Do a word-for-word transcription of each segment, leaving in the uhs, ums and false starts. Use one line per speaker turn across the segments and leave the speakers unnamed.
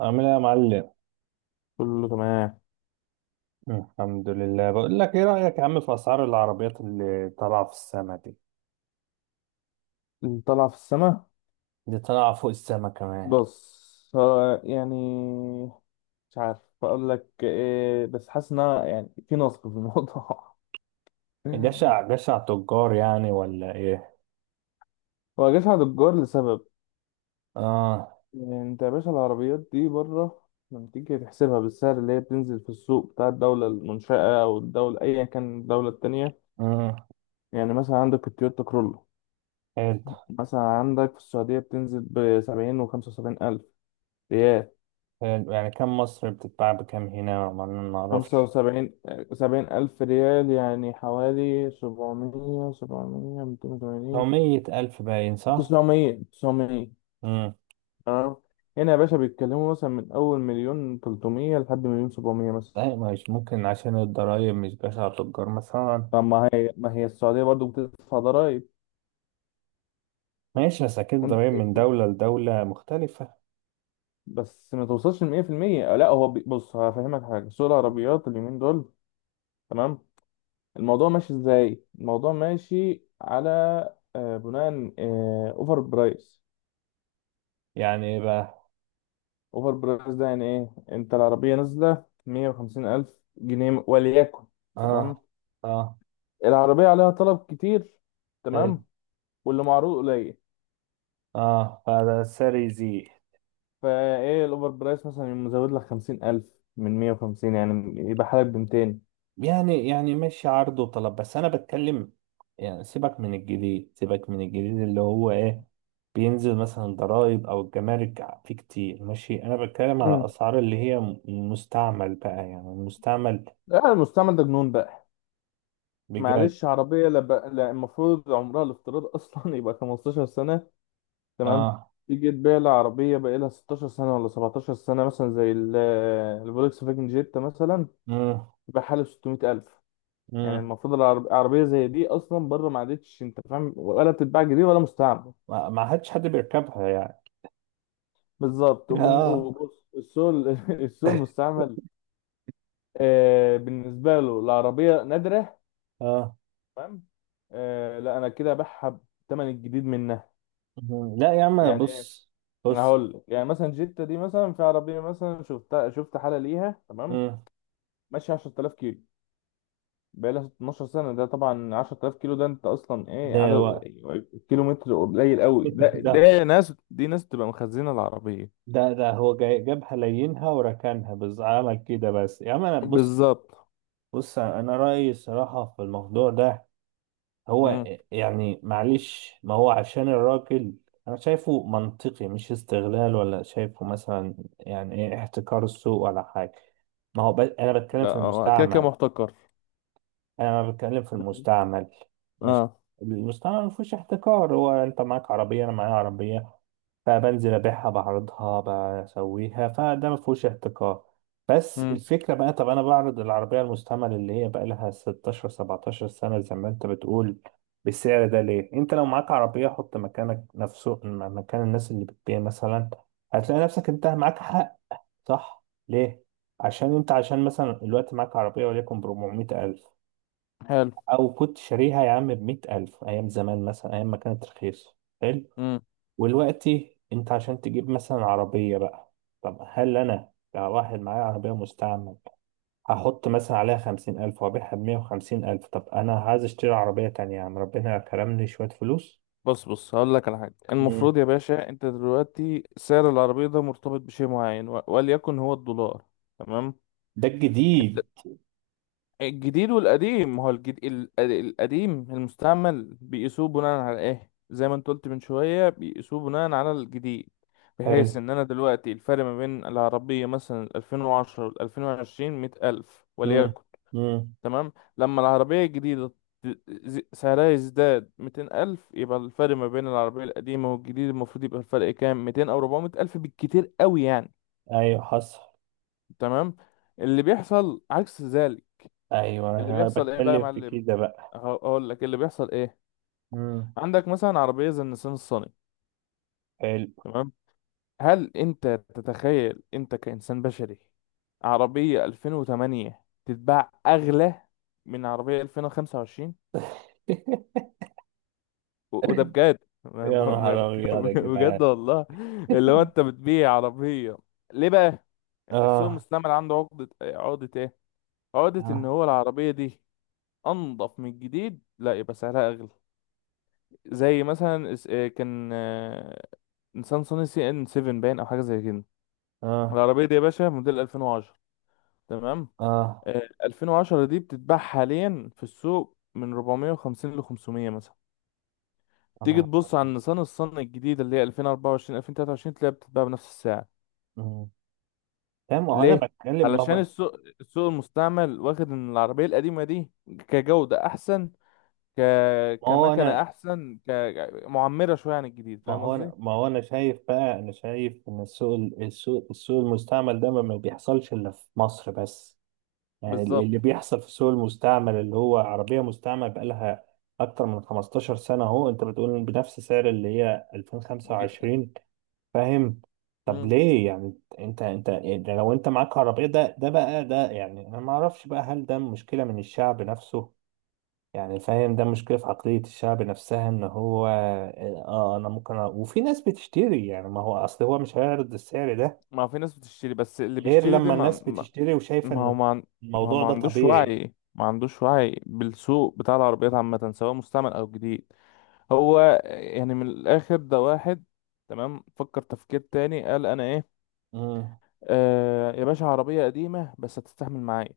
عامل ايه يا معلم؟
كله تمام.
الحمد لله. بقول لك ايه رأيك يا عم في اسعار العربيات اللي طالعه في السما دي؟
اللي طالع في السماء.
دي طالعه فوق السما كمان.
بص، هو يعني مش عارف اقول لك ايه، بس حاسس ان أنا يعني في نصب في الموضوع.
جشع جشع تجار يعني ولا ايه؟
هو جشع دجار لسبب.
اه.
يعني انت يا باشا، العربيات دي بره لما تيجي تحسبها بالسعر اللي هي بتنزل في السوق بتاع الدولة المنشأة أو الدولة، أيا كان الدولة التانية.
اه.
يعني مثلا عندك التويوتا كرولو،
حلو.
مثلا عندك في السعودية بتنزل بسبعين وخمسة وسبعين ألف ريال.
حلو، يعني كم مصر بتتباع بكم هنا ما
خمسة
نعرفش.
وسبعين، سبعين ألف ريال، يعني حوالي سبعمية سبعمية ميتين
لو
وتمانين،
مية ألف باين صح.
تسعمية تسعمية.
امم.
تمام. هنا يا باشا بيتكلموا مثلا من أول مليون تلتمية لحد مليون سبعمية مثلا.
لا، مش ممكن عشان الضرايب، مش جشع تجار مثلا.
طب ما هي ما هي السعودية برضو بتدفع ضرايب؟
ماشي، بس اكيد الضرايب
وانت-
من دولة لدولة مختلفة.
بس ما توصلش لمية في المية، لا هو بي- بص هفهمك حاجة. سوق العربيات اليومين دول، تمام، الموضوع ماشي ازاي؟ الموضوع ماشي على آه، بناء آه، اوفر برايس.
يعني بقى.
اوفر برايس ده يعني ايه؟ انت العربيه نازله مية وخمسين الف جنيه وليكن، تمام،
اه، اه.
العربيه عليها طلب كتير،
حلو.
تمام، واللي معروض قليل،
اه، هذا ساري زي.
فايه الاوفر برايس مثلا يقوم مزود لك خمسين الف. من مية وخمسين يعني يبقى حالك ب ميتين.
يعني يعني ماشي عرض وطلب، بس انا بتكلم. يعني سيبك من الجديد، سيبك من الجديد، اللي هو ايه؟ بينزل مثلا الضرايب او الجمارك فيه كتير. ماشي، انا بتكلم على
امم
اسعار اللي هي م- مستعمل بقى، يعني المستعمل.
لا، المستعمل ده جنون بقى.
بجد.
معلش، عربيه لا بقى، لا، المفروض عمرها الافتراضي اصلا يبقى خمستاشر سنه، تمام.
اه.
تيجي تبيع لي عربيه بقى لها ستاشر سنه ولا سبعتاشر سنه، مثلا زي ال- الفولكس فاجن جيتا مثلا
امم.
بحاله ستمية ألف. يعني
امم.
المفروض العرب- العربية زي دي أصلا بره ما عادتش، أنت فاهم، ولا بتتباع جديد ولا مستعمل.
ما ما حدش حد بيركبها يعني.
بالظبط. وبن...
اه.
وبص، السوق ال- السوق المستعمل آه بالنسبة له العربية نادرة،
اه.
تمام. آه لا، أنا كده أبيعها بالثمن الجديد منها.
مم. لا يا عم،
يعني إيه؟
بص.
أنا
بص.
هقول لك. يعني مثلا جيتا دي، مثلا في عربية مثلا شفتها، شفت حالة ليها تمام،
مم.
ماشية عشر تلاف كيلو بقالها اثنا عشر سنة. ده طبعا عشرة آلاف كيلو، ده انت اصلا ايه؟
ده
عدد
وقت.
كيلو متر قليل قوي. ده ده ناس دي ناس بتبقى مخزنة العربية.
ده ده هو جاي جابها لينها وركنها بس، عمل كده بس. يا عم انا بص.
بالظبط.
بص، انا رأيي الصراحة في الموضوع ده هو،
مم.
يعني معلش ما هو عشان الراجل. انا شايفه منطقي، مش استغلال، ولا شايفه مثلا يعني ايه، احتكار السوق ولا حاجة. ما هو ب... انا بتكلم
لا،
في
هو كده كده
المستعمل.
محتكر.
انا بتكلم في المستعمل. مش،
اه.
المستعمل ما فيهوش احتكار. هو انت معاك عربيه، انا معايا عربيه، فبنزل ابيعها بعرضها، بسويها، فده ما فيهوش احتكار. بس
مم.
الفكره بقى، طب انا بعرض العربيه المستعمل اللي هي بقى لها ستاشر سبعتاشر سنة سنه زي ما انت بتقول، بالسعر ده ليه؟ انت لو معاك عربيه، حط مكانك نفسه مكان الناس اللي بتبيع مثلا، هتلاقي نفسك انت معاك حق. صح ليه؟ عشان انت، عشان مثلا الوقت معاك عربيه وليكن ب أربعمائة ألف،
حلو.
او كنت شاريها يا عم بمئة ألف ايام زمان، مثلا ايام ما كانت رخيصة. حلو.
مم.
ودلوقتي انت عشان تجيب مثلا عربية بقى، طب هل انا كواحد معايا عربية مستعمل هحط مثلا عليها خمسين ألف وأبيعها بمية وخمسين ألف؟ طب أنا عايز أشتري عربية تانية يعني، ربنا كرمني شوية فلوس.
بص بص هقول لك على حاجة.
مم.
المفروض يا باشا انت دلوقتي سعر العربية ده مرتبط بشيء معين، و- وليكن هو الدولار، تمام.
ده
انت
الجديد.
الجديد والقديم، ما هو الجد... ال- القديم المستعمل بيقيسوه بناء على ايه؟ زي ما انت قلت من شوية، بيقيسوه بناء على الجديد. بحيث
حلو.
ان انا دلوقتي الفرق ما بين العربية مثلا ألفين وعشرة وال ألفين وعشرين مية ألف
مم.
وليكن،
مم.
تمام. لما العربية الجديدة ت- ز- سعرها يزداد ميتين ألف، يبقى الفرق ما بين العربية القديمة والجديد المفروض يبقى الفرق كام؟ ميتين أو ربعمية ألف بالكتير قوي يعني،
أيوة حصل.
تمام. اللي بيحصل عكس ذلك.
أيوة،
اللي
أنا
بيحصل ايه بقى يا
بتكلم في
معلم؟
كده بقى.
هق- هقول لك اللي بيحصل ايه.
مم.
عندك مثلا عربيه زي النسان الصني،
حلو.
تمام. هل انت تتخيل انت كانسان بشري عربيه ألفين وتمانية تتباع اغلى من عربيه ألفين وخمسة وعشرين؟ و- وده بجد. ما
يا
ب- ما
نهار
بك-
أبيض يا
بجد
جدعان!
والله. اللي هو انت بتبيع عربيه، ليه بقى؟ السوق
آه.
المستعمل عنده عقده، عقده ايه؟ عقده ان
آه.
هو العربيه دي انضف من الجديد، لا يبقى سعرها اغلى. زي مثلا اس- آه، كان آه، نيسان صني سي ان سبعة باين او حاجه زي كده.
اه.
العربيه دي يا باشا موديل ألفين وعشرة، تمام.
اه.
آه، ألفين وعشرة دي بتتباع حاليا في السوق من ربعمية وخمسين ل خمسمية مثلا. تيجي
اللهم صل على
تبص على
النبي.
نيسان الصني الجديده اللي هي ألفين وأربعة وعشرين ألفين وتلاتة وعشرين، تلاقيها بتتباع بنفس السعر.
مم. تمام، ما هو انا
ليه؟
بتكلم. ما
علشان
هو
السوق، السوق المستعمل واخد ان العربيه القديمه دي كجوده احسن، ك
ما هو
كمكنه
انا
احسن، كمعمره شويه عن الجديد،
ما
فاهم
هو
قصدي؟
انا ما هو انا شايف بقى، انا شايف ان السوق ال- السوق السوق المستعمل ده ما ما بيحصلش الا في مصر بس. يعني ال-
بالظبط.
اللي بيحصل في السوق المستعمل، اللي هو عربية مستعمل بقالها اكتر من 15 سنة، اهو انت بتقول بنفس سعر اللي هي
ج-
ألفين وخمسة وعشرين. فاهم؟ طب ليه؟ يعني انت، انت يعني لو انت معاك عربية، ده ده بقى ده يعني انا ما اعرفش بقى، هل ده مشكلة من الشعب نفسه؟ يعني فاهم، ده مشكلة في عقلية الشعب نفسها ان هو اه، انا ممكن أ... وفي ناس بتشتري يعني، ما هو اصل هو مش هيعرض السعر ده
ما في ناس بتشتري، بس اللي
غير
بيشتري ده
لما
ما
الناس
ما
بتشتري وشايفة
ما هو
ان
ما, عن- ما هو
الموضوع
ما
ده
عندوش
طبيعي.
وعي، ما عندوش وعي بالسوق بتاع العربيات عامة، سواء مستعمل أو جديد. هو يعني من الآخر ده واحد، تمام، فكر تفكير تاني، قال أنا إيه؟
امم.
آه يا باشا عربية قديمة بس هتستحمل معايا.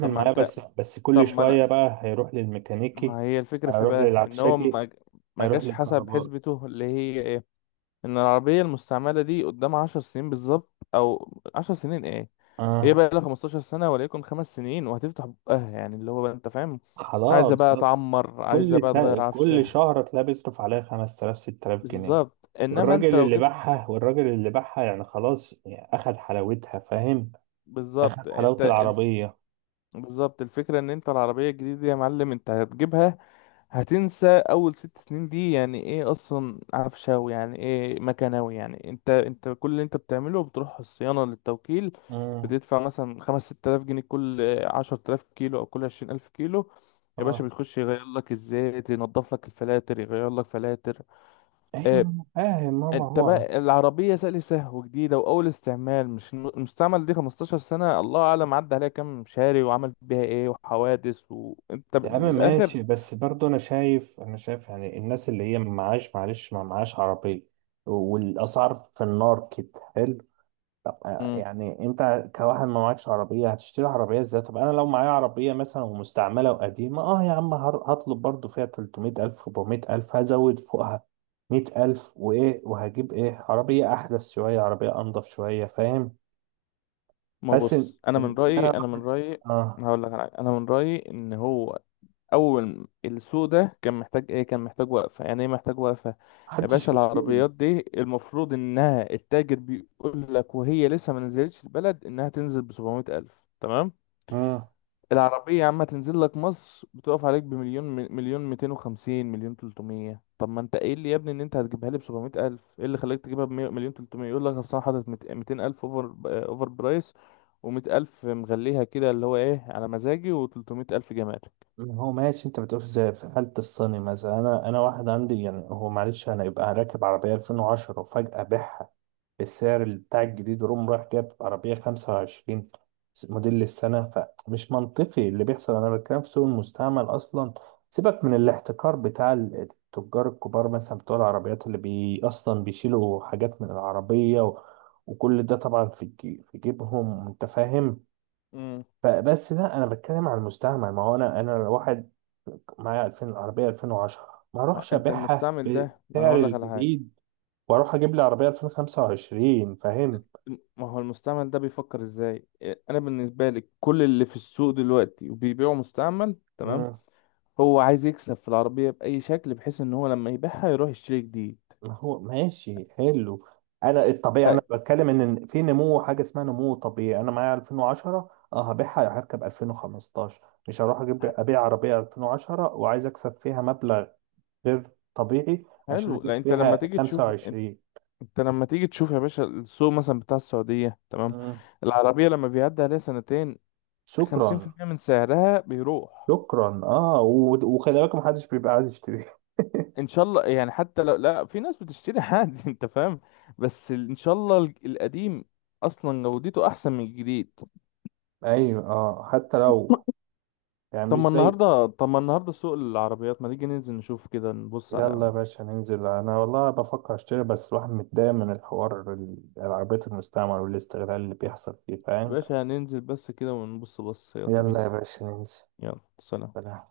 طب ما
معاه،
أنت
بس بس
طب
كل
ما
شوية
أنا
بقى هيروح للميكانيكي.
ما هي الفكرة في
هيروح
بقى إن هو
للعفشاجي.
ما ما
هيروح
جاش حسب
للكهربائي.
حسبته، اللي هي ان العربية المستعملة دي قدام عشر سنين بالظبط، او عشر سنين، ايه؟ هي
اه.
بقى لها خمسة عشر سنة وليكن خمس سنين وهتفتح بقها، يعني اللي هو بقى، انت فاهم، عايزة
خلاص
بقى
خلاص.
تعمر، عايزة
كل
بقى
سا...
تغير
كل
عفشها.
شهر تلاقيه بيصرف عليها خمس آلاف ست آلاف جنيه.
بالظبط، انما انت
والراجل
لو
اللي
جبت.
باعها، والراجل اللي باعها، يعني خلاص يعني اخد حلاوتها فاهم، اخد
بالظبط،
حلاوة
انت الف...
العربية.
بالظبط، الفكرة ان انت العربية الجديدة دي يا معلم، انت هتجيبها هتنسى اول ست سنين دي، يعني ايه اصلا عفشاوي، يعني ايه مكناوي، يعني انت انت كل اللي انت بتعمله بتروح الصيانة للتوكيل،
اه.
بتدفع مثلا خمس ست الاف جنيه كل عشر تلاف كيلو او كل عشرين الف كيلو. يا باشا
اه.
بيخش يغير لك الزيت، ينضف لك الفلاتر، يغير لك فلاتر.
ايوه
اه.
أنا فاهم، ماما
انت
هو.
بقى العربية سأل سهو وجديدة واول استعمال، مش م- المستعمل دي خمستاشر سنة الله اعلم عدى عليها كام شاري وعمل بيها ايه وحوادث، وانت
يا
ب-
عم
من الاخر.
ماشي، بس برضه انا شايف، انا شايف يعني الناس اللي هي ما معاش، معلش ما معاش عربية، والاسعار في النار كده. حلو. طب آه، يعني انت كواحد ما معكش عربية هتشتري عربية ازاي؟ طب انا لو معايا عربية مثلا ومستعملة وقديمة اه يا عم، هر- هطلب برضه فيها تلتمية الف أربعمائة الف، هزود فوقها مية الف، وايه، وهجيب ايه عربية احدث شوية، عربية انضف شوية، فاهم؟
ما
بس ان،
بص، انا من
إن انا
رايي انا من رايي
آه.
هقول لك على حاجه. انا من رايي ان هو اول السوق ده كان محتاج ايه؟ كان محتاج وقفه. يعني ايه محتاج وقفه؟ يا
محدش
باشا
بيشتري.
العربيات دي المفروض انها التاجر بيقول لك وهي لسه ما نزلتش البلد انها تنزل ب سبعمية ألف، تمام.
اه،
العربية عم تنزل لك مصر بتقف عليك بمليون، مليون ميتين وخمسين، مليون تلتمية. طب ما انت قايل لي يا ابني ان انت هتجيبها لي ب سبعمية الف، ايه اللي خلاك تجيبها ب مية مليون تلتمية؟ يقول لك اصل انا حاطط ميتين الف اوفر، اوفر برايس، و100 الف مغليها كده اللي هو ايه على مزاجي، و300 الف جمال.
هو ماشي انت بتقول زي في حالة الصيني مثلا. انا انا واحد عندي يعني هو، معلش انا يبقى راكب عربية ألفين وعشرة وفجأة بيعها بالسعر بتاع الجديد، روم رايح جاب عربية خمسة وعشرين، موديل السنة، فمش منطقي اللي بيحصل. أنا بتكلم في سوق المستعمل أصلا. سيبك من الاحتكار بتاع التجار الكبار، مثلا بتوع العربيات، اللي بي أصلا بيشيلوا حاجات من العربية و... وكل ده طبعا في جي... في جيبهم أنت فاهم.
امم
فبس ده أنا بتكلم على المستعمل. ما هو أنا، أنا لو واحد معايا الألفين العربية ألفين وعشرة ما
ما هو
أروحش
انت
أبيعها
المستعمل ده ما انا
بسعر
هقول لك على حاجه.
الجديد واروح اجيب لي عربيه ألفين وخمسة وعشرين فاهم.
ما هو المستعمل ده بيفكر ازاي؟ إيه، انا بالنسبه لي كل اللي في السوق دلوقتي وبيبيعوا مستعمل، تمام،
مم.
هو عايز يكسب في العربية بأي شكل بحيث ان هو لما يبيعها يروح يشتري جديد.
ما هو ماشي، حلو. انا الطبيعي
ح-
انا بتكلم، ان في نمو، حاجه اسمها نمو طبيعي. انا معايا ألفين وعشرة اه هبيعها هركب ألفين وخمستاشر. مش هروح اجيب ابيع عربيه ألفين وعشرة وعايز اكسب فيها مبلغ غير طبيعي عشان
حلو.
اجيب
لا انت لما
فيها
تيجي تشوف انت،
خمسة وعشرين.
انت لما تيجي تشوف يا باشا السوق مثلا بتاع السعودية، تمام.
مم.
العربية لما بيعدي عليها سنتين، خمسين في
شكرا.
المية من سعرها بيروح.
شكرا. اه، و- وخلي بالك محدش بيبقى عايز يشتري.
ان شاء الله يعني، حتى لو لا، في ناس بتشتري عادي. انت فاهم، بس ال- ان شاء الله الج- القديم اصلا جودته احسن من الجديد.
ايوه، اه حتى لو، يعني
طب
مش
ما
زي.
النهارده طب ما النهارده سوق العربيات، ما نيجي ننزل نشوف كده؟ نبص على، يا
يلا يا باشا ننزل، انا والله بفكر اشتري، بس الواحد متضايق من الحوار، ال- العربيات المستعمل والاستغلال اللي بيحصل فيه فاهم.
باشا هننزل بس كده ونبص. بص يلا بينا.
يلا يا باشا ننزل.
يلا سلام.
سلام.